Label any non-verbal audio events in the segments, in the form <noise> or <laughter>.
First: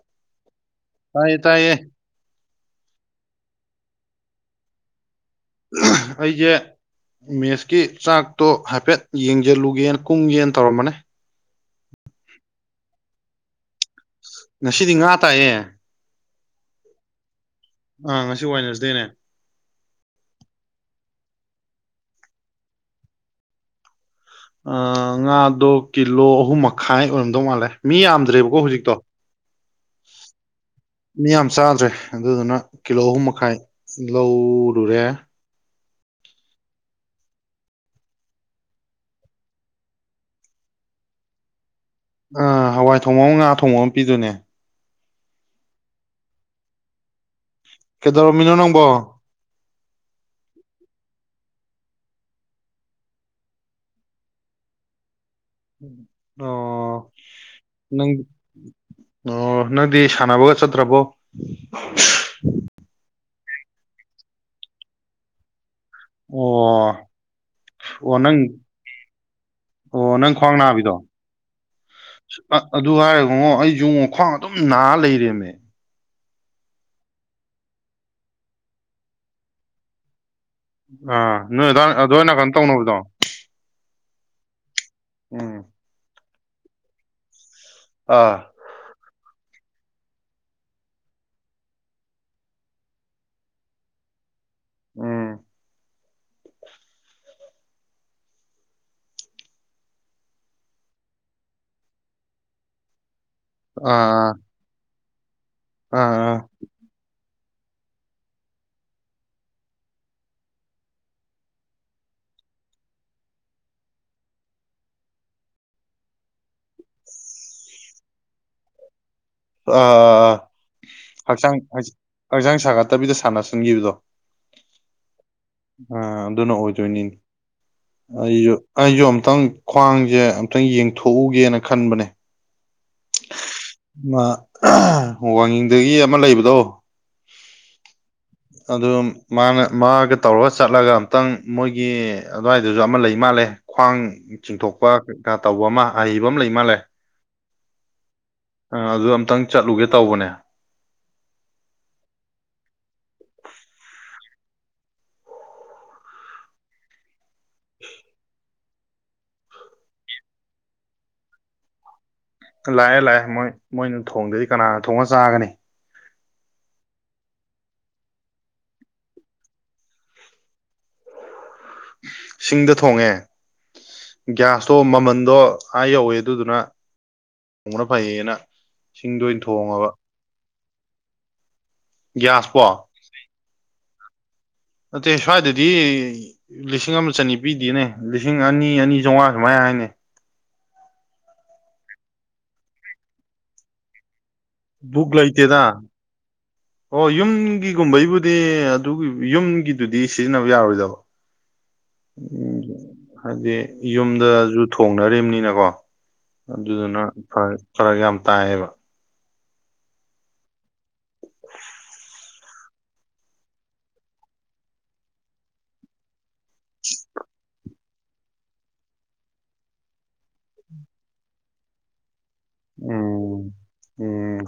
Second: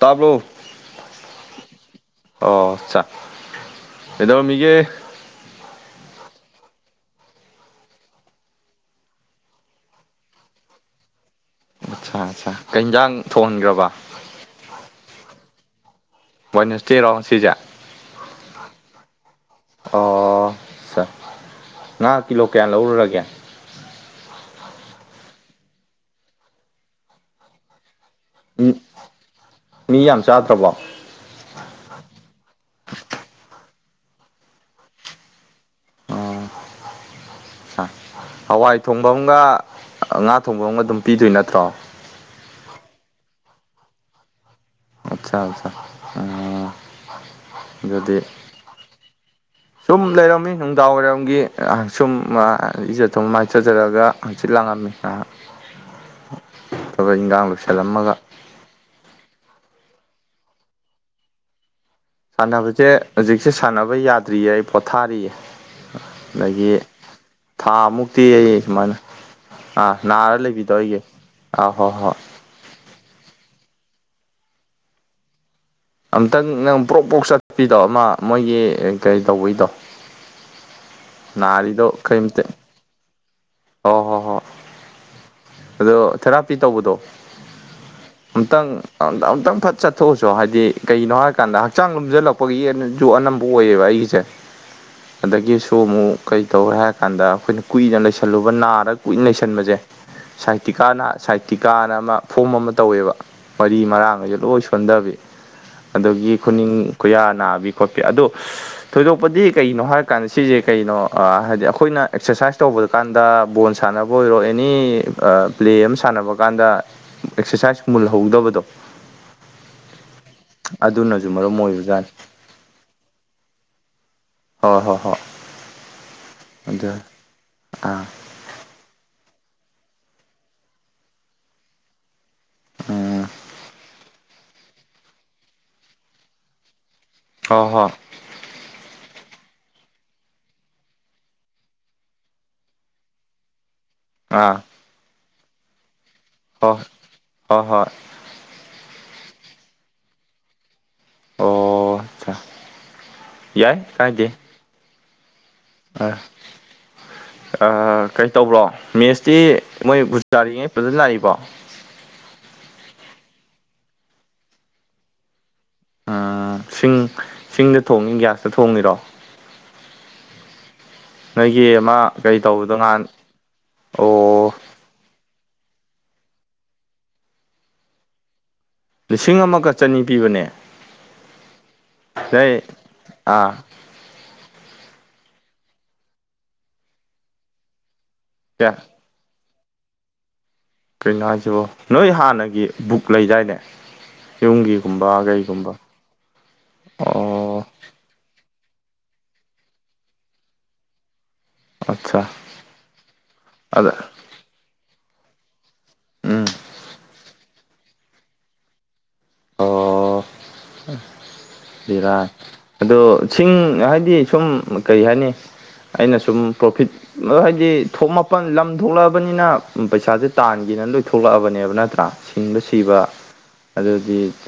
ꯇꯥꯕ꯭ꯔꯣ ꯇꯥꯏꯌꯦ ꯇꯥꯏꯌꯦ ꯑꯣꯆꯥ ꯑꯦꯗꯣ ꯃꯤꯒ ꯑꯩꯁꯦ ꯃꯦꯁꯀꯤ ꯆꯥꯛꯇꯣ ꯍꯥꯏꯐꯦꯠ ꯌꯦꯡꯁꯤꯜꯂꯨꯒꯦꯅ ꯀꯨꯝꯒꯦꯅ ꯇꯧꯔꯝꯕꯅꯦ ꯑꯠꯆꯥ ꯑꯆꯥ ꯀꯩ ꯌꯦꯟꯖꯥꯡ ꯊꯣꯡꯍꯟꯈ꯭ꯔꯕ ꯉꯁꯤꯗꯤ ꯉꯥ ꯇꯥꯏꯌꯦꯦ ꯣꯏꯅꯤꯁꯇꯤ ꯔꯣꯁꯤꯖꯥ ꯑ ꯉꯁꯤ ꯋꯥꯏ ꯅꯔꯁꯗꯦꯅꯦ ꯑꯣ ꯁꯥꯔ ꯉꯥ ꯀꯤꯂꯣ ꯀꯌꯥ ꯂꯧꯔꯨꯔꯒꯦ ꯉꯥꯗꯣ ꯀꯤꯂꯣ ꯑꯍꯨꯝ ꯃꯈꯥꯏ ꯑꯣꯏꯔꯝꯗꯧ ꯃꯥꯜꯂꯦ ꯃꯤ ꯌꯥꯝꯗ꯭ꯔꯦꯕꯀꯣ ꯃꯤ ꯍꯧꯖꯤꯛꯇꯣ ꯃꯤ ꯌꯥꯝ ꯆꯥꯗ꯭ꯔꯕꯣ ꯃꯤ ꯌꯥꯝ ꯆꯥꯗ꯭ꯔꯦ ꯑꯗꯨꯗꯨꯅ ꯀꯤꯂꯣ ꯑꯍꯨꯝ ꯃꯈꯥꯏ ꯂꯧꯔꯨꯔꯦ ꯑꯣ ꯍꯋꯥꯏ ꯊꯣꯡꯕ ꯑꯃꯒ ꯉꯥ ꯊꯣꯡꯕ ꯑꯃꯒ ꯑꯗꯨꯝ ꯄꯤꯗꯣꯏ ꯅꯠꯇ꯭ꯔꯣ ꯑ ꯍꯋꯥꯏ ꯊꯣꯡꯉꯣ ꯑꯃ ꯉꯥ ꯊꯣꯡꯉꯣ ꯑꯃ ꯄꯤꯗꯣꯏꯅꯦ ꯑꯠꯆꯥ ꯑꯆꯥ ꯑꯗꯨꯗꯤ ꯀꯩꯗꯧꯔꯝꯃꯤꯅꯣ ꯅꯪꯕꯣ ꯁꯨꯝ ꯂꯩꯔꯝꯃꯤ ꯅꯨꯡꯗꯥꯡ ꯋꯥꯏꯔꯝꯒꯤ ꯁꯨꯝ ꯏꯖ ꯊꯨꯝ ꯃꯥꯏꯊꯖꯔꯒ ꯑꯪꯆ ꯂꯉꯥ ꯃꯦꯁꯥ ꯑꯣ ꯏꯟꯈꯥꯡ ꯅꯪ ꯂꯣꯏꯁꯤꯜꯂꯝꯃꯒ ꯑꯣ ꯅꯪꯗꯤ ꯁꯥꯟꯅꯕꯒ ꯆꯠꯇ꯭ꯔꯕꯣ ꯁꯥꯟꯅꯕꯁꯦ ꯍꯧꯖꯤꯛꯁꯦ ꯁꯥꯟꯅꯕ ꯌꯥꯗ꯭ꯔꯤꯌꯦ ꯑꯩ ꯄꯣꯊꯥꯔꯤꯌꯦ ꯑꯣ ꯑꯗꯒꯤ ꯊꯥ ꯑꯣ ꯃꯨꯛꯇꯤ ꯅꯪ ꯑꯩ ꯁꯨꯃꯥꯏꯅ ꯑꯥ ꯑꯣ ꯅꯪ ꯅꯥꯔ ꯈ꯭ꯋꯥꯡ ꯅꯥꯕꯤꯗꯣ ꯂꯩꯕꯤꯗꯧꯔꯤꯒꯦ ꯑꯥ ꯍꯣꯏ ꯍꯣꯏ ꯑ ꯑꯗꯨ ꯍꯥꯏꯔꯦꯉꯣ ꯑꯩꯁꯨ ꯈ꯭ꯋꯥꯡ ꯑꯗꯨꯝ ꯅꯥꯔ ꯂꯩꯔꯦꯝꯃꯦ ꯑꯝꯇꯪ ꯅꯪ ꯄ꯭ꯔꯣꯛ ꯄꯣꯛ ꯆꯠꯄꯤꯗꯣ ꯑꯃ ꯃꯣꯏꯒꯤ ꯀꯩ ꯇꯧꯕꯩꯗꯣ ꯑꯥ ꯅꯣꯏ ꯅꯥꯔꯤꯗꯣ ꯑꯗꯨ ꯑꯣꯏꯅ ꯀꯩꯅꯣ ꯇꯧꯅꯕꯗꯣ ꯑꯣ ꯍꯣ ꯍꯣꯏ ꯎꯝ ꯑꯗꯣ ꯊꯦꯔꯥꯄꯤ ꯇꯧꯕꯗꯣ ꯑꯥ ꯑꯃꯨꯪ ꯑꯨꯛꯇꯪ ꯐꯠ ꯆꯠꯊꯣꯛꯎꯁꯨ ꯍꯥꯏꯗꯤ ꯀꯩꯅꯣ ꯍꯥꯏꯔꯀꯥꯟꯗ ꯍꯛꯆꯥꯡ ꯂꯣꯝꯁꯤꯜꯂꯛꯄꯒꯤ ꯨ ꯑꯅꯝꯕ ꯑꯣꯏꯌꯦꯕ ꯑꯩꯒꯤꯁꯦ ꯎꯝ ꯑꯗꯒꯤꯁꯨ ꯑꯃꯨꯛ ꯀꯔꯤ ꯇꯧꯔꯦ ꯍꯥꯏꯔ ꯀꯥꯟꯗ ꯑꯩꯈꯣꯏꯅ ꯀꯨꯏꯅ ꯂꯩꯁꯜꯂꯨꯕ ꯅꯥꯔ ꯀꯨꯏꯅ ꯂꯩꯁꯟꯕꯁꯦ ꯁꯥꯏꯇꯤꯀꯥꯅ ꯁꯥꯏꯇꯤꯀꯥꯅ ꯑꯃ ꯐꯣꯝ ꯑꯃ ꯇꯧꯋꯦꯕ ꯋꯥꯔꯤ ꯃꯔꯥꯡ ꯑꯥ ꯍꯥꯏꯁꯦ ꯂꯣꯏ ꯁꯣꯟꯊꯕꯤ ꯑꯥ ꯑꯥ ꯑꯗꯒꯤ ꯈꯨꯅꯤꯡ ꯈꯨꯌꯥ ꯅꯥꯕꯤ ꯈꯣꯠꯄꯤ ꯑꯗꯨꯗꯣ ꯊꯣꯏꯗꯣꯛꯄꯗꯤ ꯀꯩꯅꯣ ꯍꯥꯏꯔꯀꯥꯟꯗ ꯁꯤꯁꯦ ꯀꯩꯅꯣ ꯍꯥꯏꯗꯤ ꯑꯩꯈꯣꯏꯅ ꯑꯦꯛꯁꯔꯁꯥꯏꯁ ꯇꯧꯕꯗ ꯀꯥꯟꯗ ꯕꯣꯜ ꯁꯥꯟꯅꯕ ꯑꯣꯏꯔꯣꯩꯅ ꯑꯦꯅꯤ ꯄ꯭ꯂꯦ ꯑꯃ ꯁꯥꯟꯅꯕ ꯀꯥꯟꯗ ꯑꯦꯛꯁꯔꯁꯥꯏꯁ ꯃꯨꯜꯍꯧꯗꯕꯗꯣ ꯑ ꯑꯗꯨꯅꯁꯨ ꯍꯛꯆꯥꯡ ꯃꯔꯝ ꯑꯣꯏꯕꯖꯥꯠꯅꯤ ꯍꯛꯆꯥꯡ ꯁꯥꯒꯠꯇꯕꯤꯗ ꯁꯥꯟꯅꯁꯤꯟꯈꯤꯕꯗꯣ ꯍꯣꯏ ꯍꯣꯏ ꯍꯣꯏ ꯑ ꯑꯗꯨꯅ ꯑꯗꯨ ꯑꯣꯏꯗꯣꯏꯅꯤꯅꯦ ꯑꯥ ꯑꯩꯁꯨ ꯑꯩꯁꯨ ꯑꯨꯛꯇꯪ ꯈ꯭ꯋꯥꯡꯁꯦ ꯑꯝꯛꯇꯪ ꯌꯦꯡꯊꯣꯛꯎꯒꯦꯅ ꯈꯟꯕꯅꯦ ꯑꯥ ꯋꯥꯡꯤꯡꯗꯒꯤ ꯑꯃ ꯂꯩꯕꯗꯣ ꯍꯣꯏ ꯍꯣꯏ ꯑꯗꯨ ꯃꯥꯅ ꯃꯥꯒ ꯇꯧꯔꯒ ꯆꯠꯂꯒ ꯑꯝꯇꯪ ꯃꯣꯏꯒꯤ ꯑꯗꯨꯋꯥꯏꯗꯨꯁꯨ ꯑꯃ ꯂꯩ ꯃꯥꯜꯂꯦ ꯈ꯭ꯋꯥꯡ ꯑꯥ ꯆꯤꯡꯊꯣꯛꯄ ꯇꯧꯕ ꯑꯃ ꯑꯍꯩꯕ ꯑꯃ ꯂꯩ ꯃꯥꯜꯂꯦ ꯍꯣꯏ ꯍꯣꯏ ꯍꯣꯏ ꯑ ꯑꯗꯨ ꯑꯝꯇꯪ ꯆꯠꯂꯨꯒꯦ ꯇꯧꯕꯅꯦ ꯑꯣ ꯌꯥꯏ ꯀꯥꯏꯗ ꯑ ꯀꯩꯇꯧꯕ꯭ꯔꯣ ꯃꯦꯁꯇꯤ ꯃꯣꯏ ꯕꯨ ꯇꯥꯔꯤꯉꯩ ꯐꯖꯅ ꯂꯥꯛꯏꯕꯣ ꯂꯥꯛꯑꯦ ꯂꯥꯛꯑꯦ ꯃꯣꯏ ꯃꯣꯏꯅ ꯊꯣꯡꯗꯗꯤ ꯀꯅꯥ ꯊꯣꯡꯉ ꯆꯥꯒꯅꯤ ꯁꯤꯡ ꯁꯤꯡꯗ ꯊꯣꯡꯉꯤ ꯒ꯭ꯌꯥꯁꯇ ꯊꯣꯡꯉꯤꯔꯣ ꯅꯣꯏꯒꯤ ꯑꯃ ꯀꯩ ꯁꯤꯡꯗ ꯇꯧꯕꯗꯣ ꯅꯍꯥꯟ ꯑꯣ ꯑꯣ ꯃꯃꯟꯗꯣ ꯑꯥ ꯌꯧꯋꯦ ꯑꯗꯨꯗꯨꯅ ꯅꯣꯡꯅ ꯐꯩꯌꯦꯅ ꯁꯤꯡꯗ ꯂꯤꯁꯤꯡ ꯑꯣꯏꯅ ꯑꯃꯒ ꯊꯣꯡꯉꯕ ꯆꯅꯤ ꯄꯤꯕꯅꯦ ꯁꯤꯩ ꯒ꯭ꯌꯥꯁꯄꯣ ꯑꯥ ꯅꯠꯇꯦ ꯁ꯭ꯋꯥꯏꯗꯗꯤ ꯂꯤꯁꯤꯡ ꯑꯃ ꯆꯅꯤ ꯄꯤꯗꯦꯅꯦ ꯂꯤꯁꯤꯡ ꯑꯅꯤ ꯀꯌꯥ ꯑꯅꯤ ꯆꯥꯝꯃꯉꯥ ꯑꯗꯨꯨꯃꯥꯏ ꯍꯥꯏꯅꯤ ꯀꯩꯅꯣ ꯍꯥꯏꯁꯤꯕꯣ ꯅꯣꯏ ꯍꯥꯟꯅꯒꯤ ꯕꯨꯛ ꯂꯩꯗꯥꯏꯅꯦ ꯕꯨꯛ ꯂꯩꯇꯦꯗ ꯍꯨꯝꯒꯤꯒꯨꯝꯕꯒꯩꯒꯨꯝꯕ ꯑꯣ ꯀꯨꯝꯕꯩꯕꯨꯗꯤ ꯑꯗꯨꯒꯤ ꯌꯨꯝꯒꯤꯗꯨꯗꯤ ꯁꯤꯖꯤꯟꯅꯕ ꯌꯥꯔꯣꯏꯗꯕ ꯑꯠꯆꯥ ꯎꯝ ꯍꯥꯏꯗꯤ ꯑꯗ ꯌꯨꯝꯗꯁꯨ ꯊꯣꯡꯅꯝꯅꯤꯅꯀꯣ ꯎꯝ ꯑꯗꯨꯗꯨꯅ ꯐꯔ ꯌꯥꯝ ꯇꯥꯏꯌꯦꯕ ꯑꯣ ꯖꯤꯔꯥ ꯑꯗꯣ ꯁꯤꯡ ꯍꯥꯏꯗꯤ ꯁꯨꯝ ꯀꯩ ꯍꯥꯏꯅꯤ ꯑꯩꯅ ꯁꯨꯝ ꯄ꯭ꯔꯣꯐꯤꯠ ꯍꯥꯏꯕꯗꯤ ꯊꯣꯛꯃ ꯂꯝ ꯊꯣꯛꯂꯛꯑꯕꯅꯤꯅ ꯄꯩꯁꯥꯁꯦ ꯇꯥꯟꯒꯦꯅ ꯂꯣꯏ ꯊꯣꯛꯂꯛꯑꯕꯅꯦꯕ ꯅꯠꯇ꯭ꯔꯥ ꯁꯤꯡꯕ ꯁꯤꯕ ꯎꯝ ꯑꯗꯨ ꯎꯝ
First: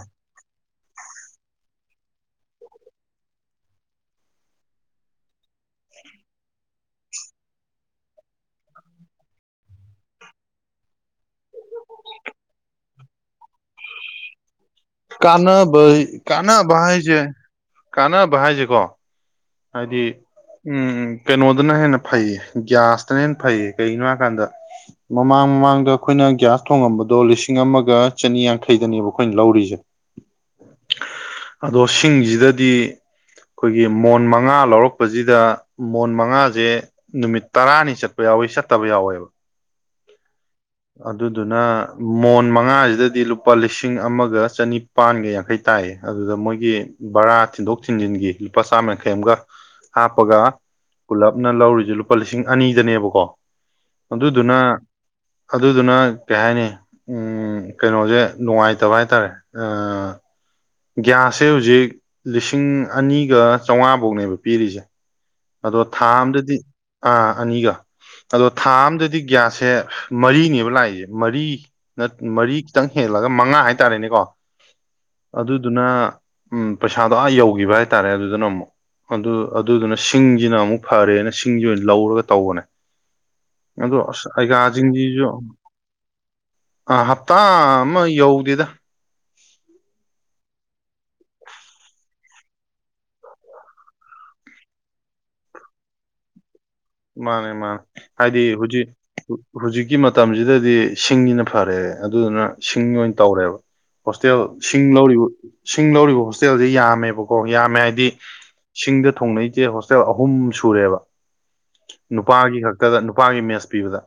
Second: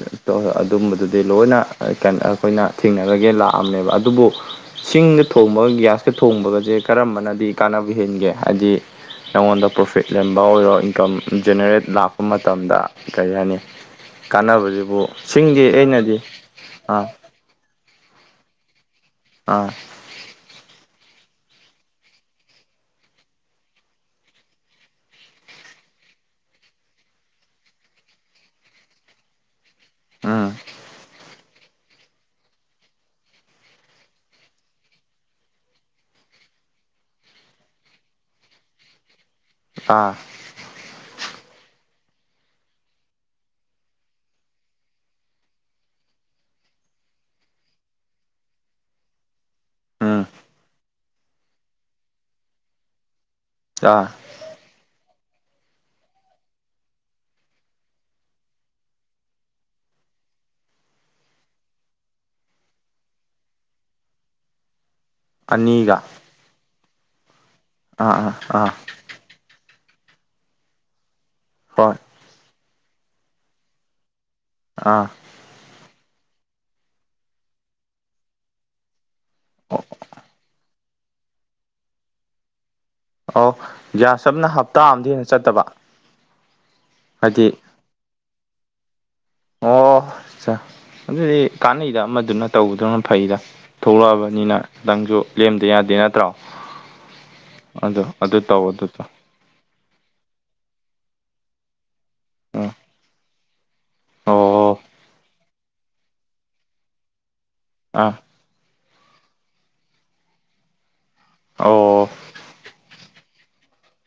ꯑꯗꯨꯝꯕꯗꯨꯗꯤ ꯂꯣꯏꯅ ꯑꯩꯈꯣꯏꯅ ꯊꯦꯡꯅꯔꯒꯦ ꯂꯥꯛꯑꯝꯅꯦꯕ ꯑꯗꯨꯕꯨ ꯁꯤꯡꯗ ꯊꯣꯡꯕꯒ ꯒ꯭ꯌꯥꯁꯀ ꯊꯣꯡꯕꯒꯁꯦ ꯀꯔꯝꯕꯅꯗꯤ ꯀꯥꯟꯅꯕ ꯍꯦꯟꯒꯦ ꯍꯥꯏꯕꯗꯤ ꯑꯩꯉꯣꯟꯗ ꯄ꯭ꯔꯣꯐꯤꯠ ꯂꯕ ꯑꯣꯏꯔꯣ ꯏꯟꯀꯝ ꯖꯦꯅꯦꯔꯦꯠ ꯂꯥꯛꯄ ꯃꯇꯝꯗ ꯀꯔꯤ ꯍꯥꯏꯅꯤ ꯀꯥꯟꯅꯕꯁꯤꯕꯨ ꯁꯤꯡꯗꯤ ꯀꯥꯟꯅꯕ ꯑꯩꯅꯗꯤ ꯀꯥꯟꯅꯕ ꯑꯥ ꯍꯥꯏꯁꯦ ꯀꯥꯟꯅꯕ ꯍꯥꯏꯁꯦꯀꯣ ꯑꯥ ꯑꯗꯤ ꯎꯝ ꯀꯩꯅꯣꯗꯅ ꯍꯦꯟꯅ ꯐꯩꯌꯦ ꯒ꯭ꯌꯥꯁꯇꯅ ꯍꯦꯟꯅ ꯐꯩꯌꯦ ꯀꯩꯒꯤꯅꯣ ꯍꯥꯏꯀꯥꯟꯗ ꯃꯃꯥꯡ ꯃꯃꯥꯡꯗ ꯑꯩꯈꯣꯏꯅ ꯒ꯭ꯌꯥꯁ ꯊꯣꯡꯉꯝꯕꯗꯣ ꯂꯤꯁꯤꯡ ꯑꯃꯒ ꯆꯅꯤ ꯌꯥꯡꯈꯩꯗꯅꯦꯕ ꯑꯩꯈꯣꯏꯅ ꯂꯧꯔꯤꯁꯦ ꯎꯝ ꯑꯗꯣ ꯁꯤꯡꯁꯤꯗꯗꯤ ꯑꯩꯈꯣꯏꯒꯤ ꯃꯣꯟ ꯃ ꯃꯉꯥ ꯂꯧꯔꯛꯄꯁꯤꯗ ꯃꯣꯟ ꯃꯉꯥꯁꯦ ꯅꯨꯃꯤꯠ ꯇꯔꯥꯅꯤ ꯆꯠꯄ ꯌꯥꯎꯋꯤ ꯆꯠꯇꯕ ꯌꯥꯎꯋꯦꯕ ꯑ ꯑꯗꯨꯗꯨꯅ ꯃꯣꯟ ꯃꯉꯥꯁꯤꯗꯗꯤ ꯂꯨꯄꯥ ꯂꯤꯁꯤꯡ ꯑꯃꯒ ꯆꯅꯤ ꯄꯥꯟꯒ ꯌꯥꯡꯈꯩ ꯇꯥꯏ ꯑꯗꯨꯗ ꯃꯣꯏꯒꯤ ꯕꯔꯥ ꯊꯤꯟꯗꯣꯛ ꯊꯤꯟꯖꯤꯟꯒꯤ ꯂꯨꯄꯥ ꯆꯥꯝꯃ ꯌꯥꯡꯈꯩ ꯑꯃꯒ ꯎꯝ ꯍꯥꯞꯄꯒ ꯄꯨꯂꯞꯅ ꯂꯧꯔꯤꯁꯦ ꯂꯨꯄꯥ ꯂꯤꯁꯤꯡ ꯑꯅꯤꯗꯅꯦꯕꯀꯣ ꯆꯥ ꯑꯗꯨꯗꯨꯅ ꯑꯗꯨꯗꯨꯅ ꯀꯩ ꯍꯥꯏꯅꯤ ꯀꯩꯅꯣꯁꯦ ꯅꯨꯡꯉꯥꯏꯇꯕ ꯍꯥꯏꯇꯥꯔꯦ ꯒ꯭ꯌꯥꯁꯁꯦ ꯍꯧꯖꯤꯛ ꯂꯤꯁꯤꯡ ꯑꯅꯤꯒ ꯆꯥꯝꯃꯉꯥꯐꯧꯅꯦꯕ ꯄꯤꯔꯤꯁꯦ ꯑꯗꯣ ꯑꯅꯤꯒ ꯊꯥ ꯑꯝꯗꯗꯤ ꯑꯥ ꯑꯅꯤꯒ ꯑꯥ ꯑꯥ ꯑꯗꯣ ꯑꯥ ꯊꯥ ꯑꯝꯗꯗꯤ ꯒ꯭ꯌꯥꯁꯁꯦ ꯃꯔꯤꯅꯦꯕ ꯂꯥꯛꯏꯁꯦ ꯃꯔꯤ ꯍꯣꯏ ꯅ ꯃꯔꯤ ꯈꯤꯇꯪ ꯍꯦꯜꯂꯒ ꯃꯉꯥ ꯍꯥꯏꯇꯥꯔꯦꯅꯦꯀꯣ ꯑꯥ ꯑꯗꯨꯗꯨꯅ ꯎꯝ ꯄꯩꯁꯥꯗꯣ ꯑꯥ ꯌꯧꯈꯤꯕ ꯍꯥꯏꯇꯥꯔꯦ ꯑꯗꯨꯗꯨꯅ ꯑꯃꯨꯛ ꯑꯗꯨ ꯑꯗꯨꯗꯨꯅ ꯁꯤꯡꯁꯤꯅ ꯑꯃꯨꯛ ꯐꯔꯦꯅ ꯁꯤꯡꯁꯤ ꯑꯣꯏꯅ ꯂꯧꯔꯒ ꯇꯧꯕꯅꯦ ꯑꯣ ꯑ ꯑꯁ ꯒ꯭ꯌꯥꯁ ꯑꯃꯅ ꯍꯞꯇꯥ ꯑꯝꯗ ꯍꯦꯟꯅ ꯑꯩꯩꯒꯥꯁꯤꯡꯁꯤꯁꯨ ꯆꯠꯇꯕ ꯑ ꯍꯞꯇꯥ ꯍꯥꯏꯗꯤ ꯑꯃ ꯌꯧꯗꯗ ꯑꯣ ꯑꯗꯨꯗꯤ ꯀꯥꯟꯅꯩꯗ ꯑꯃꯗꯨꯅ ꯇꯧꯕꯗꯨꯅ ꯐꯩꯗ ꯊꯣꯛꯂꯛꯑꯕꯅꯤꯅ ꯈꯤꯇꯪꯁꯨ ꯂꯦꯝꯗ ꯌꯥꯗꯦ ꯅꯠꯇ꯭ꯔꯣ ꯃꯥꯅꯦ ꯃꯥꯅꯦ ꯑꯗꯣ ꯑꯗꯨ ꯍꯥꯏꯗꯤ ꯇꯧ ꯑꯗꯨ ꯍꯧꯖꯤꯛ ꯇꯧ ꯍꯧꯖꯤꯛꯀꯤ ꯃꯇꯝꯁꯤꯗꯗꯤ ꯁꯤꯡꯁꯤꯅ ꯐꯔꯦ ꯑꯗꯨꯗꯨꯅ ꯎꯝ ꯁꯤꯡ ꯑꯣꯏꯅ ꯇꯧꯔꯦꯕ ꯍꯣꯁꯇꯦꯜ ꯑꯣ ꯁꯤꯡ ꯂꯧꯔꯤꯕ ꯁꯤꯡ ꯂꯧꯔꯤꯕ ꯍꯣꯁꯇꯦꯜꯁꯦ ꯌꯥꯝꯃꯦꯕꯀꯣ ꯌꯥꯝꯃꯦ ꯍꯥꯏꯗꯤ ꯑꯥ ꯁꯤꯡꯗ ꯊꯣꯡꯅꯩꯁꯦ ꯍꯣꯁꯇꯦꯜ ꯑꯍꯨꯝ ꯁꯨꯔꯦꯕ ꯑꯣ ꯅꯨꯄꯥꯒꯤ ꯈꯛꯇꯗ ꯅꯨꯄꯥꯒꯤ ꯃꯦꯖ ꯄꯤꯕꯗ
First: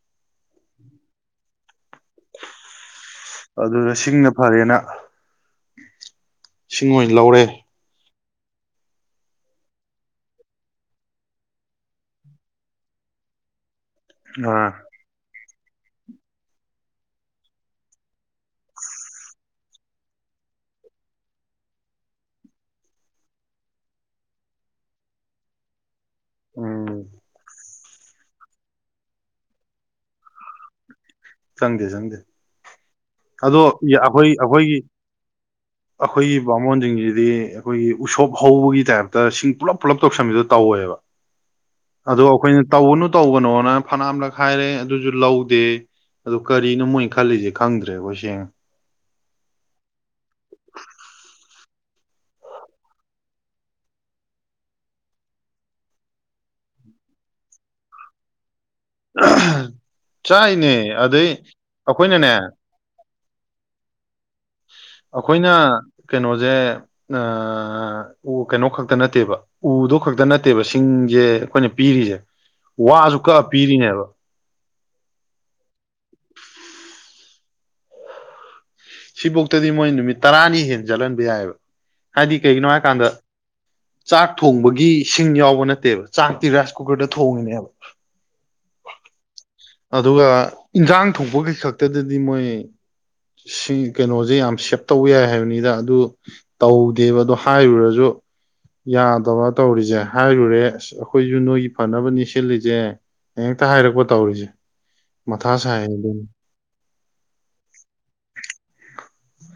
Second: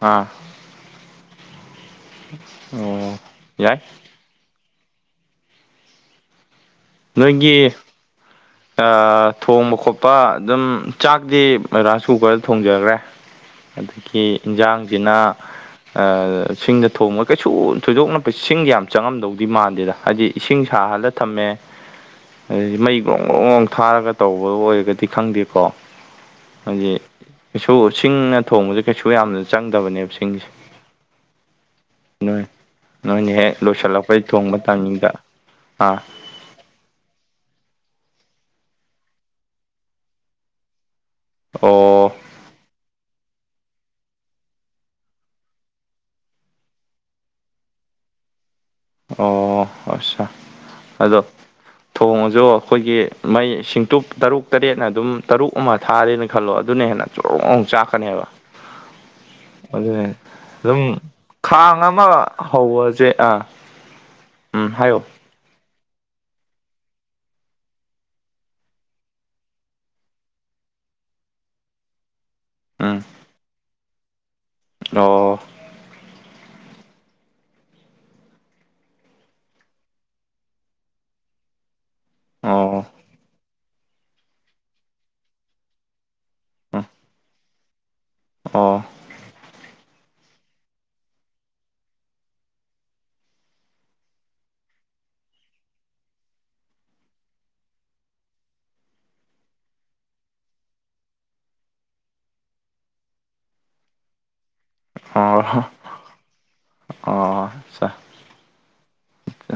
ꯍꯥꯥ ꯑꯣ ꯌꯥꯏ ꯑꯗꯨꯗ ꯁꯤꯡꯅ ꯐꯔꯦꯅ ꯁꯤꯡ ꯑꯣꯏꯅ ꯂꯧꯔꯦ ꯅꯣꯏꯒꯤ ꯊꯣꯡꯕ ꯈꯣꯠꯄ ꯑꯗꯨꯝ ꯆꯥꯛꯇꯤ ꯔꯥꯏꯁ ꯀꯨꯀꯔꯗ ꯊꯣꯡꯖꯈ꯭ꯔꯦ ꯑꯗꯒꯤ ꯑꯥ ꯏꯟꯁꯥꯡꯁꯤꯅ ꯁꯤꯡꯗ ꯊꯣꯡꯕ ꯀꯩꯁꯨ ꯊꯣꯏꯗꯣꯛꯅ ꯁꯤꯡꯒ ꯌꯥꯝ ꯆꯪꯉꯝꯗꯧꯗꯤ ꯃꯥꯟꯗꯦꯗ ꯍꯥꯏꯗꯤ ꯏꯁꯤꯡ ꯁꯥꯍꯜꯂ ꯊꯝꯃꯦ ꯑꯗꯩꯗꯤ ꯃꯩ ꯣꯡꯒ꯭ꯔꯣꯡꯒ꯭ꯔ ꯊꯥꯔꯒ ꯇꯧꯕ ꯑꯣꯏꯔꯒꯗꯤ ꯈꯪꯗꯦꯀꯣ ꯍꯥꯏ ꯎꯝ ꯀꯩꯁꯨ ꯁꯤꯡꯅ ꯊꯣꯡꯕꯁꯦ ꯀꯩꯁꯨ ꯌꯥꯝꯅ ꯆꯪꯗꯕꯅꯦꯕ ꯁꯤꯡꯁꯦ ꯆꯪꯗꯦ ꯆꯪꯗꯦ ꯅꯣꯏ ꯅꯣꯏꯅꯦ ꯍꯦꯛ ꯑꯗꯣ ꯂꯣꯏꯁꯤꯜꯂꯛꯄꯩ ꯑꯩꯈꯣꯏ ꯊꯣꯡꯕ ꯑꯩꯈꯣꯏꯒꯤ ꯇꯥꯏꯅꯤꯡꯡꯗ ꯑꯥ ꯑꯩꯈꯣꯏꯒꯤ ꯕꯥꯃꯣꯟꯁꯤꯡꯁꯤꯗꯤ ꯑꯩꯈꯣꯏꯒꯤ ꯎꯁꯣꯞ ꯍꯧꯕꯒꯤ ꯇꯥꯏꯞꯇ ꯁꯤꯡ ꯄꯨꯂꯞ ꯄꯨꯂꯞ ꯇꯧꯁꯟꯕꯤꯗ ꯇꯧꯋꯦꯕ ꯑꯣ ꯑꯣ ꯑꯩꯈꯣꯏꯅ ꯇꯧꯅꯨ ꯇꯧꯕꯅꯣꯅ ꯐꯅꯝꯂꯛ ꯍꯥꯏꯥꯏꯔꯦ ꯑꯗꯨꯁꯨ ꯂꯧꯗꯦ ꯑꯣ ꯀꯔꯤꯅꯣ ꯃꯣꯏꯅ ꯈꯜꯂꯤꯁꯦ ꯈꯪꯗ꯭ꯔꯦꯕꯣꯏ ꯁꯦꯡꯅ ꯑꯣ ꯑꯁꯥ ꯑꯗꯣ ꯊꯣꯡ ꯑꯁꯨ ꯑꯩꯈꯣꯏꯒꯤ ꯃꯩ ꯁꯤꯡꯇꯨꯞ ꯇꯔꯨꯛ ꯇꯔꯦꯠꯅ ꯑꯗꯨꯝ ꯇꯔꯨꯛ ꯑꯃ ꯊꯥꯔꯦꯅ ꯈꯜꯂꯣ ꯑꯗꯨꯅ ꯍꯦꯟꯅ ꯆꯣꯡꯣꯡ ꯆꯥꯛꯀꯅꯤ ꯍꯥꯏꯕ ꯑꯗꯨ ꯆꯥꯏꯅꯦ ꯑꯗꯨꯝ ꯑꯗꯩ ꯈꯥꯡ ꯑꯃ ꯑꯩꯈꯣꯏꯅꯅꯦ ꯍꯧꯕꯁꯦ ꯑꯥ ꯎꯝ ꯍꯥꯏꯌꯣ ꯑꯩꯈꯣꯏꯅ ꯀꯩꯅꯣꯁꯦ ꯀꯩꯅꯣ ꯈꯛꯇ ꯅꯠꯇꯦꯕ ꯎꯗꯣ ꯈꯛꯇ ꯅꯠꯇꯦꯕ ꯁꯤꯡꯁꯦ ꯑꯩꯈꯣꯏꯅ ꯄꯤꯔꯤꯁꯦ ꯎꯝ ꯋꯥꯁꯨ ꯀꯛꯑ ꯄꯤꯔꯤꯅꯦꯕ ꯑꯣ ꯁꯤꯐꯣꯛꯇꯗꯤ ꯃꯣꯏ ꯅꯨꯃꯤꯠ ꯇꯔꯥꯅꯤ ꯍꯦꯟꯟꯅ ꯆꯠꯍꯟꯕ ꯌꯥꯏꯑꯕ ꯍꯥꯏꯗꯤ ꯑꯣ ꯀꯩꯒꯤꯅꯣ ꯍꯥꯏꯀꯥꯟꯗ ꯆꯥꯛ ꯊꯣꯡꯕꯒꯤ ꯏꯁꯤꯡ ꯌꯥꯎꯕ ꯅꯠꯇꯦꯕ ꯆꯥꯛꯇꯤ ꯔꯥꯏꯁ ꯎꯝ ꯀꯨꯀꯔꯗ ꯊꯣꯡꯉꯤꯅꯦꯕ ꯑꯣ ꯑꯗꯨꯒ ꯏꯟꯖꯥꯡ ꯊꯣꯛꯄꯒꯤꯩ ꯈꯛꯇꯗꯗꯤ ꯃꯣꯏ ꯁꯤ ꯀꯩꯅꯣꯁꯦ ꯌꯥꯝ ꯁꯦꯞ ꯇꯧꯕ ꯌꯥꯏ ꯍꯥꯏꯕꯅꯤꯗ ꯑꯗꯨ ꯇꯧꯗꯦꯕ ꯑꯗꯨꯣ ꯍꯥꯏꯔꯨꯔꯁꯨ ꯌꯥꯗꯕ ꯇꯧꯔꯤꯁꯦ ꯍꯥꯏꯔꯨꯔꯦ ꯑꯁ ꯑꯩꯈꯣꯏꯁꯨ ꯅꯣꯏꯒꯤ ꯐꯅꯕꯅꯤ ꯁꯤꯜꯂꯤꯁꯦ ꯍꯌꯦꯦꯛꯇ ꯍꯥꯏꯔꯛꯄ ꯇꯧꯔꯤꯁꯦ ꯑꯣ ꯃꯊꯥ ꯁꯥꯏ ꯑꯗꯨꯅꯤ ꯑꯣ ꯑꯠꯆꯥ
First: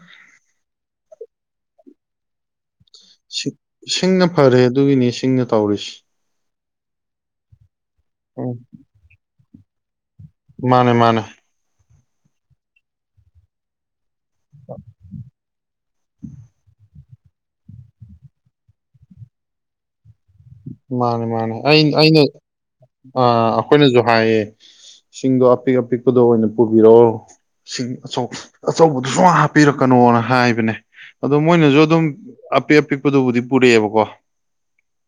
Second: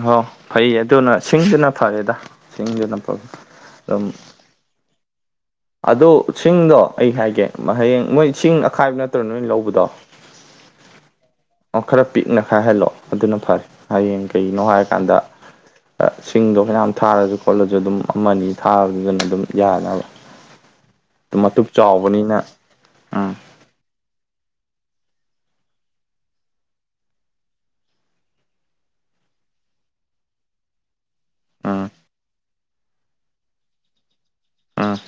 ꯍꯣ ꯐꯩꯌꯦ ꯑꯗꯨꯅ ꯁꯤꯡꯗꯨꯅ ꯐꯔꯦꯗ ꯊꯁꯤꯡꯗꯅ ꯁꯤꯡꯅ ꯐꯔꯦ ꯑꯗꯨꯒꯤꯅꯤ ꯁꯤꯡꯅ ꯇꯧꯔꯤꯁꯤ ꯑꯗꯨ ꯁꯤꯡꯗꯣ ꯑꯩ ꯍꯥꯏꯒꯦ ꯍꯌꯦꯡ ꯃꯣꯏ ꯁꯤꯡ ꯎꯝ ꯑꯈꯥꯏꯕ ꯅꯠꯇ꯭ꯔꯣ ꯅꯣꯏ ꯂꯧꯕꯗꯣ ꯃꯥꯅꯦ ꯃꯥꯅꯦ ꯑꯣ ꯈꯔ ꯄꯤꯛꯅ ꯈꯥꯏꯍꯜꯂꯣ ꯑꯗꯨꯅ ꯐꯔꯦ ꯍꯌꯦꯡꯒꯤ ꯀꯩꯅꯣ ꯍꯥꯏꯔꯀꯥꯟꯗ ꯁꯤꯡꯗꯣ ꯍꯩꯅ ꯊꯥꯔꯁꯨ ꯈꯣꯠꯂꯁꯨ ꯑꯗꯨꯝ ꯑꯃꯅꯤ ꯊꯥꯕꯗꯨꯗꯅ ꯑꯗꯨꯝ ꯌꯥꯅꯕ ꯃꯥꯅꯦ ꯑꯗꯨꯝ ꯃꯥꯅꯦ ꯑ ꯃꯇꯨꯞ ꯑꯩꯅ ꯆꯥꯎꯕꯅꯤꯅ ꯑ ꯎꯝ ꯑꯩꯈꯣꯏꯅꯁꯨ ꯍꯥꯏꯌꯦ ꯁꯤꯡꯗꯣ ꯑꯄꯤꯛ ꯑꯄꯤꯛꯄꯗꯣ ꯑꯣꯏꯅ ꯄꯨꯕꯤꯔꯛꯑꯣ ꯁꯤꯡ ꯑꯆ ꯑꯆꯧꯕꯗꯨ ꯁꯨꯡ ꯍꯥꯞꯄꯤꯔꯛꯀꯅꯣꯅ ꯍꯥꯏꯕꯅꯦ ꯑꯗꯣ ꯃꯣꯏꯅꯁꯨ ꯎꯝ ꯑꯗꯨꯝ ꯑꯄꯤ ꯑꯄꯤꯛꯄꯗꯨꯕꯨꯗꯤ ꯄꯨꯔꯛꯑꯦꯕꯀꯣ ꯎꯝ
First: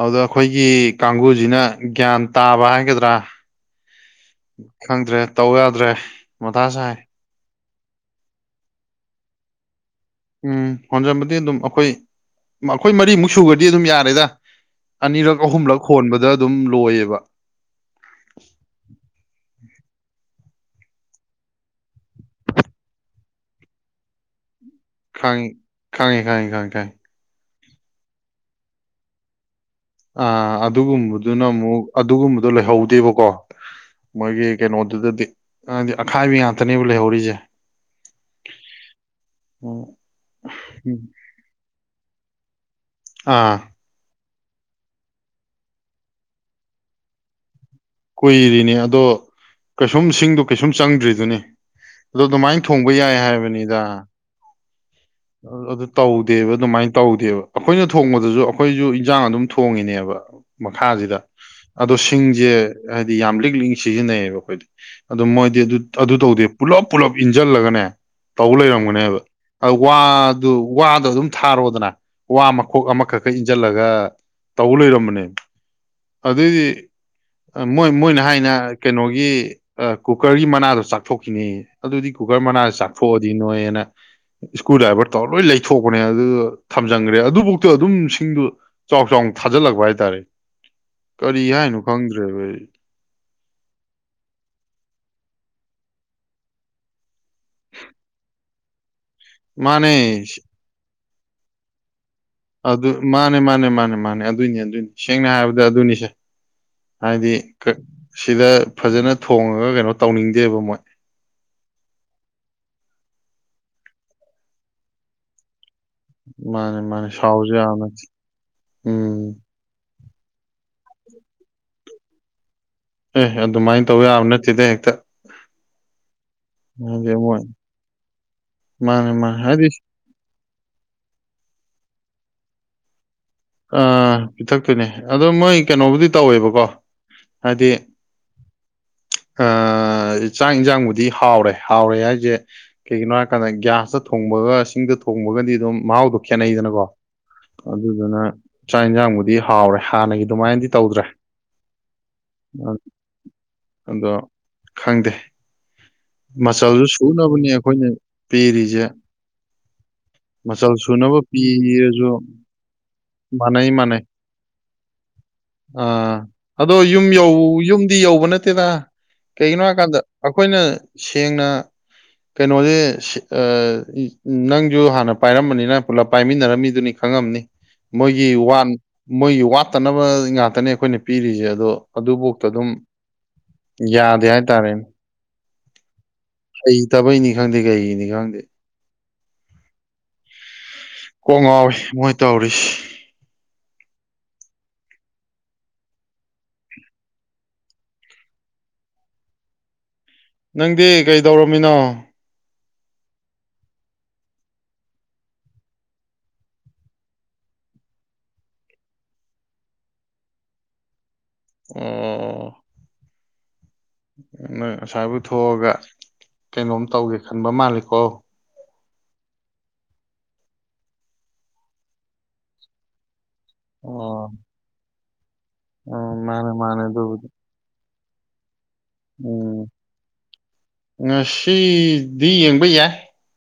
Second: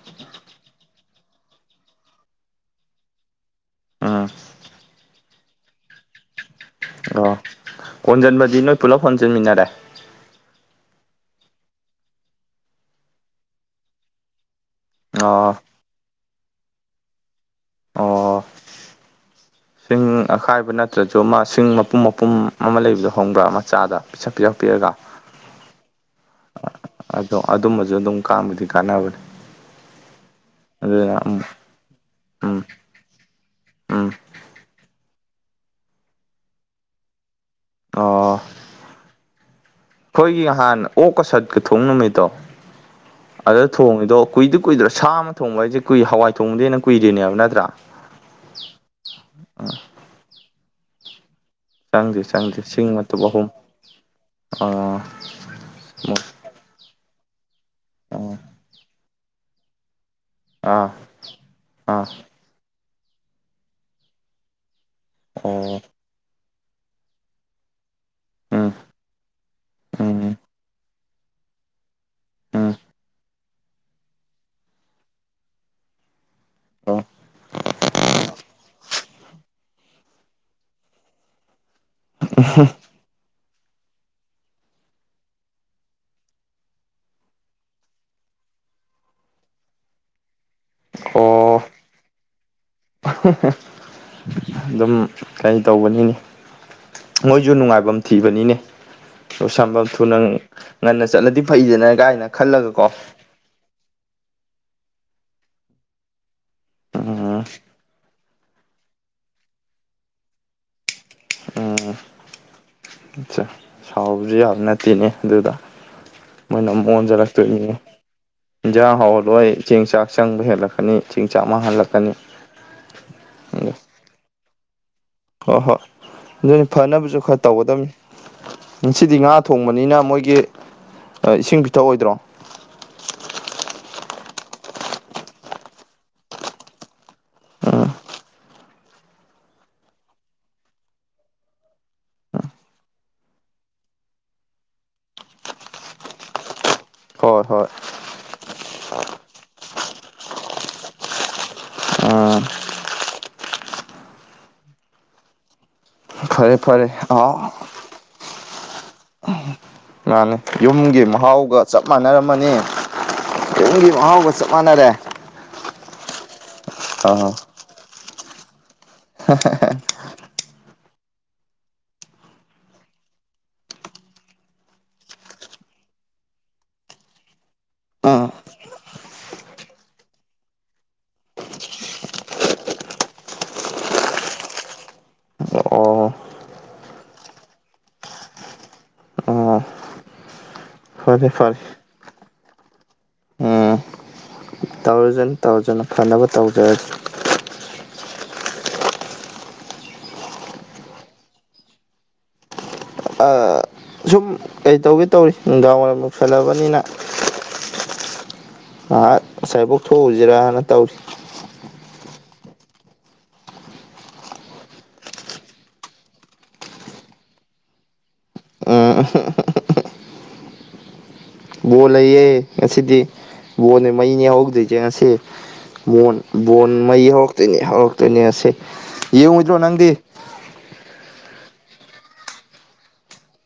ꯑꯗꯨꯗ ꯑꯩꯈꯣꯏꯒꯤ ꯀꯥꯡꯕꯨꯨꯁꯤꯅ ꯒ꯭ꯌꯥꯟ ꯇꯥꯕ ꯍꯥꯏꯒꯗ꯭ꯔꯥ ꯎꯝ ꯈꯪꯗ꯭ꯔꯦ ꯇꯧ ꯌꯥꯗ꯭ꯔꯦ ꯃꯥ ꯁꯥꯏ ꯑꯣ ꯀꯣꯟꯁꯤꯟꯕꯗꯤ ꯅꯣꯏ ꯄꯨꯂꯞ ꯍꯣꯟ ꯆꯟꯃꯤꯟꯅꯔꯦ ꯎꯝ ꯍꯣꯟꯖꯃꯗꯤ ꯑꯗꯨꯝ ꯑꯩꯈꯣꯏ ꯑꯩꯈꯣꯏ ꯃꯔꯤꯃꯨꯛ ꯁꯨꯈ꯭ꯔꯗꯤ ꯑꯗꯨꯝ ꯌꯥꯔꯦꯗ ꯑꯅꯤꯔꯛ ꯑꯣ ꯑꯍꯨꯝꯂꯛ ꯍꯣꯟꯕꯗ ꯑꯗꯨꯝ ꯂꯣꯏꯌꯦꯕ ꯑꯣ ꯁꯤꯡ ꯑꯈꯥꯏꯕ ꯅꯠꯇ꯭ꯔꯁꯨ ꯑꯃ ꯁꯤꯡ ꯃꯄꯨꯝ ꯃꯄꯨꯝ ꯑꯃ ꯂꯩꯕꯗꯣ ꯈꯪꯕ꯭ꯔꯥ ꯃꯆꯥꯗ ꯄꯤꯁꯛ ꯄꯤꯁꯛ ꯄꯤꯛꯑꯒ ꯈꯪꯉꯤ ꯈꯪꯉꯦ ꯈꯪꯉꯦ ꯈꯪꯉꯦ ꯈꯪꯉꯦ ꯑꯗꯣ ꯑꯗꯨꯝꯕꯁꯨ ꯑꯗꯨꯝ ꯀꯥꯟꯕꯨꯗꯤ ꯀꯥꯟꯅꯕꯅꯦ ꯑ ꯑꯗꯨꯒꯨꯝꯕꯗꯨꯅ ꯑꯃꯨꯛ ꯑꯗꯨꯒꯨꯝꯕꯗꯣ ꯎꯝ ꯂꯩꯍꯧꯗꯦꯕꯀꯣ ꯎꯝ ꯃꯣꯏꯒꯤ ꯀꯩꯅꯣꯗꯨꯗꯗꯤ ꯑꯈꯥꯏꯕꯤ ꯉꯥꯛꯇꯅꯦꯕ ꯂꯩꯍꯧꯔꯤꯁꯦ ꯑꯣ ꯎꯝ ꯑꯩꯈꯣꯏꯒꯤ ꯅꯍꯥꯟꯅ ꯑꯣꯛꯀ ꯁꯠꯀ ꯊꯣꯡ ꯅꯨꯃꯤꯠꯇꯣ ꯑꯥ ꯑꯗꯨ ꯊꯣꯡꯉꯤꯗꯣ ꯀꯨꯏꯗꯤ ꯀꯨꯏꯗ꯭ꯔꯣ ꯁꯥ ꯑꯃ ꯊꯣꯡꯕ ꯍꯥꯏꯁꯦ ꯀꯨꯏ ꯍꯋꯥꯏ ꯊꯣꯡꯕꯗꯩ ꯍꯦꯟꯅ ꯀꯨꯏꯔꯤꯅꯦꯕ ꯅꯠꯇ꯭ꯔꯥ ꯀꯨꯏꯔꯤꯅꯤ ꯑꯗꯣ ꯀꯩꯁꯨꯝ ꯁꯤꯡꯗꯣ ꯀꯩꯁꯨꯝ ꯆꯪꯗ꯭ꯔꯤꯗꯨꯅꯦ ꯆꯪꯗꯦ ꯑꯗꯣ ꯗꯨꯃꯥꯏ ꯆꯪꯗꯦ ꯊꯣꯡꯕ ꯌꯥꯏ ꯍꯥꯏꯕꯅꯤꯗ ꯑꯣ ꯑꯗꯨ ꯇꯧꯗꯦꯕ ꯑꯗꯨꯃꯥꯏꯅ ꯇꯧꯗꯦꯕ ꯑꯩꯈꯣꯏꯅ ꯑꯣ ꯊꯣꯡꯕꯗꯁꯨ ꯑꯩꯈꯣꯏꯁꯨ ꯏꯟꯁꯥꯡ ꯑꯗꯨꯝ ꯊꯣꯡꯉꯤꯅꯦꯕ ꯑꯥ ꯃꯈꯥꯁꯤꯗ ꯑꯗꯣ ꯑꯥ ꯁꯤꯡꯁꯦ ꯍꯥꯏꯗꯤ ꯌꯥꯝ ꯂꯤꯛ ꯂꯤꯛ ꯁꯤꯖꯤꯟꯅꯩꯌꯦꯕ ꯑꯩꯈꯣꯏꯗꯤ ꯑꯗꯨ ꯃꯣꯏꯗꯤ ꯑꯣ ꯑꯗꯨ ꯇꯧꯗꯦ ꯄꯨꯜꯂꯞ ꯄꯨꯜꯂꯞ ꯏꯟꯁꯤꯜꯂꯒꯅꯦ ꯇꯧ ꯂꯩꯔꯝꯒꯅꯦꯕ ꯑꯗꯨ ꯎꯝ ꯎꯝ ꯋꯥꯗꯨ ꯋꯥꯗꯨ ꯑꯗꯨꯝ ꯊꯥꯔꯣꯗꯅ ꯋꯥ ꯎꯝ ꯃꯈꯣꯛ ꯑꯃꯈꯛꯀ ꯏꯟꯁꯤꯜꯂꯒ ꯇꯧ ꯂꯩꯔꯝꯕꯅꯦ ꯑꯗꯩꯗꯤ <unintelligible> ꯃꯣꯏ ꯃꯣꯏꯅ ꯍꯥꯏꯅ ꯀꯩꯅꯣꯒꯤ ꯀꯨꯀꯔꯒꯤ ꯃꯅꯥꯗꯣ ꯆꯥꯛꯊꯣꯛꯈꯤꯌꯦ ꯑꯗꯨꯗꯤ ꯀꯨꯀꯔ ꯃꯅꯥꯁꯦ ꯆꯥꯛꯊꯣꯛꯑꯗꯤ ꯅꯣꯏꯅ ꯏꯁꯀ꯭ꯔꯨ ꯗ꯭ꯔꯥꯏꯚꯔ ꯇꯧꯔ ꯂꯣꯏ ꯂꯩꯊꯣꯛꯄꯅꯦ ꯑꯗꯨ ꯊꯝꯖꯤꯟꯈ꯭ꯔꯦ ꯑꯗꯨꯐꯧꯗꯣ ꯑꯗꯨꯝ ꯁꯤꯡꯗꯨ ꯆꯥꯎ ꯆꯥꯎꯅ ꯊꯥꯖꯤꯜꯂꯛꯄ ꯍꯥꯏꯇꯥꯔꯦ ꯀꯔꯤ ꯑꯣ ꯍꯥꯏꯅꯣ ꯈꯪꯗ꯭ꯔꯦꯕ ꯑꯩ ꯑꯗꯨꯝ ꯀꯩ ꯇꯧꯕꯅꯤꯅꯤ ꯃꯣꯏꯁꯨ ꯅꯨꯡꯉꯥꯏꯐꯝ ꯊꯤꯕꯅꯤꯅꯦ ꯂꯣꯏꯁꯐꯝ ꯃꯥꯅꯦ ꯊꯨꯅꯪ ꯉꯟꯅ ꯆꯠꯂꯗꯤ ꯐꯩꯗꯅ ꯀꯥꯏꯅ ꯈꯜꯂꯒꯀꯣ ꯑꯗꯨ ꯃꯥꯅꯦ ꯃꯥꯅꯦ ꯃꯥꯅꯦ ꯃꯥꯅꯦ ꯑꯗꯨꯏꯅꯦ ꯑꯗꯨꯏꯅꯦ ꯁꯦꯡꯅ ꯍꯥꯏꯔꯕꯗ ꯑꯗꯨꯅꯤꯁꯦ ꯍꯥꯏꯗꯤ ꯎꯝ ꯁꯤꯗ ꯐꯖꯅ ꯊꯣꯡꯉꯒ ꯀꯩꯅꯣ ꯇꯧꯅꯤꯡꯗꯦꯕ ꯃꯣꯏ ꯑꯆꯥ <unintelligible> ꯁꯥꯎꯕꯁꯨ ꯌꯥꯕ ꯅꯠꯇꯤꯅꯦ ꯑꯗꯨꯗ ꯃꯣꯏꯅ ꯃꯥꯅꯦ ꯃꯨꯛ ꯃꯥꯅꯦ ꯑꯣꯟꯖꯜꯂꯛꯇꯣꯏ ꯁꯥꯎꯁꯨ ꯌꯥꯕ ꯅꯠꯇꯦ ꯏꯟꯖꯥꯡ ꯎꯝ ꯍꯥꯎꯍꯜꯂꯣꯏ ꯆꯦꯡ ꯆꯥꯛ ꯆꯪꯕ ꯍꯦꯜꯂꯛꯀꯅꯤ ꯆꯦꯡ ꯆꯥꯛ ꯃꯥꯡꯍꯜꯂꯛꯀꯅꯤ ꯑꯦ ꯑꯗ ꯑꯗꯨꯃꯥꯏꯅ ꯇꯧ ꯌꯥꯕ ꯅꯠꯇꯦꯗ ꯍꯦꯛꯇ ꯍꯣꯏ ꯍꯣꯏ ꯑꯗꯨꯅꯤ ꯍꯥꯏꯗꯤ ꯐꯅꯕꯁꯨ ꯃꯣꯏ ꯈꯔ ꯇꯧꯒꯗꯕꯅꯤ ꯃꯥꯅꯦ ꯉꯁꯤꯗꯤ ꯃꯥꯅꯦ ꯉꯥ ꯍꯥꯏꯗꯤ ꯊꯣꯡꯕꯅꯤꯅ ꯃꯣꯏꯒꯤ ꯏꯁꯤꯡ ꯄꯤꯊꯛꯑꯣꯏꯗ꯭ꯔꯣ ꯑ ꯄꯤꯊꯛꯇꯣꯏꯅꯦ ꯑꯗꯣ ꯃꯣꯏ ꯀꯩꯅꯣꯕꯨꯗꯤ ꯇꯧꯋꯦꯕꯀꯣ ꯍꯥꯗꯤ ꯎꯝ ꯆꯥꯛ ꯌꯦꯟꯁꯥꯡꯕꯨꯗꯤ ꯍꯥꯎꯔꯦ ꯍꯥꯎꯔꯦ ꯍꯥꯏꯁꯦ ꯀꯩꯒꯤꯅꯣ ꯍꯥꯏꯔꯀꯥꯟꯗ ꯒ꯭ꯌꯥꯁꯇ ꯊꯣꯡꯕꯒ ꯁꯤꯡꯗ ꯊꯣꯡꯕꯒꯗꯤ ꯑꯗꯨꯝ ꯃꯍꯥꯎꯗꯣ ꯈꯦꯠꯅꯩꯗꯅꯀꯣ ꯍꯣꯏ ꯍꯣꯏ ꯑꯗꯨꯗꯨꯅ ꯆꯥꯛ ꯌꯦꯟꯁꯥꯡꯕꯨꯗꯤ ꯍꯥꯎꯔꯦ ꯍꯥꯟꯅꯒꯤ ꯑꯗꯨꯃꯥꯏꯅꯗꯤ ꯇꯧꯗ꯭ꯔꯦ ꯎꯝ ꯑꯗꯣ ꯈꯪꯗꯦ ꯐꯔꯦ ꯃꯆꯜꯁꯨ ꯐꯔꯦ ꯁꯨꯅꯕꯅꯤ ꯑꯥꯎ ꯑꯩꯈꯣꯏꯅ ꯄꯤꯔꯤꯁꯦ ꯃꯥꯅꯦ ꯃꯆꯜ ꯌꯨꯝꯒꯤ ꯁꯨꯅꯕ ꯃꯍꯥꯎꯒ ꯆꯞ ꯄꯤꯔꯁꯨ ꯃꯥꯟꯅꯔꯝꯃꯅꯤ ꯃꯥꯟꯅꯩ ꯌꯨꯝꯒꯤ ꯃꯥꯟꯅꯩ ꯃꯍꯥꯎꯒ ꯆꯞ ꯃꯥꯟꯅꯔꯦ ꯑ ꯑꯗꯣ ꯌꯨꯝ ꯌꯧ ꯑꯥ ꯌꯨꯝ ꯗꯤ ꯌꯧꯕ ꯅꯠꯇꯦꯗ ꯀꯩꯒꯤꯅꯣ ꯍꯥꯏꯀꯥꯟꯗ ꯑꯩꯈꯣꯏꯅ ꯁꯦꯡꯅ ꯀꯩꯅꯣꯁꯦ ꯁꯦ ꯑ ꯅꯪꯁꯨ ꯍꯥꯟꯅ ꯄꯥꯏꯔꯝꯕꯅꯤꯅ ꯄꯨꯂꯞ ꯄꯥꯏꯃꯤꯟꯅꯔꯝꯃꯤꯗꯨꯅꯤ ꯈꯪꯉꯝꯅꯤ ꯎꯝ ꯃꯣꯏꯒꯤ ꯋꯥꯟ ꯃꯣꯏꯒꯤ ꯋꯥꯠꯇꯅꯕ ꯉꯥꯛꯇꯅꯦ ꯑꯩꯈꯣꯏꯅ ꯄꯤꯔꯤꯁꯦ ꯑꯗꯣ ꯑꯗꯨꯕꯨꯛꯇꯥ ꯑꯗꯨꯝ ꯌꯥꯗꯦ ꯍꯥꯏꯇꯥꯔꯦꯅꯦ ꯑꯣ ꯍꯩꯇꯥꯕꯩꯅꯤ ꯈꯪꯗꯦ ꯀꯩꯅꯤ ꯈꯪꯗꯦ ꯑꯣ ꯐꯔꯦ ꯀꯣꯡ ꯐꯔꯦ ꯉꯥꯎꯔꯦ ꯃꯣꯏ ꯇꯧꯔꯤꯁ ꯎꯝ ꯇꯧꯔꯖꯅꯨ ꯇꯧꯔꯖꯅꯨ ꯐꯅꯕ ꯇꯧꯖꯔꯁ ꯅꯪꯗꯤ ꯀꯩꯗꯧꯔꯝꯃꯤꯅꯣ ꯑꯥ ꯁꯨꯝ ꯀꯩꯇꯧꯒꯦ ꯇꯧꯔꯤ ꯅꯨꯡꯗꯥꯡ ꯋꯥꯏꯔꯝ ꯌꯧꯁꯜꯂꯕꯅꯤꯅ ꯉꯍꯥꯛ ꯑꯁꯥꯏꯕꯣꯛ ꯊꯣꯛꯎꯁꯤꯔꯅ ꯇꯧꯔꯤ ꯎꯝ ꯑꯣ ꯅꯣꯏ ꯑꯁꯥꯏꯕꯨꯛ ꯊꯣꯛꯑꯒ ꯀꯩꯅꯣꯝ ꯇꯧꯒꯦ ꯈꯟꯕ ꯃꯥꯜꯂꯤꯀꯣ ꯎꯝ ꯕꯣꯜ ꯂꯩꯌꯦ ꯉꯁꯤꯗꯤ ꯕꯣꯟꯅꯦ ꯑꯣ ꯃꯩꯅꯦ ꯍꯧꯗ꯭ꯣꯏꯁꯦ ꯉꯁꯤ ꯎ ꯕꯣꯟ ꯃꯥꯅꯦ ꯕꯣꯟ ꯃꯥꯅꯦ ꯃꯩ ꯑꯗꯨꯕꯨꯗꯤ ꯍꯧꯔꯛꯇꯣꯏꯅꯦ ꯍꯧꯔꯛꯇꯣꯏꯅꯦ ꯑꯁꯦ ꯎꯝ ꯉꯁꯤꯗꯤ ꯌꯦꯡꯕ ꯌꯥꯏ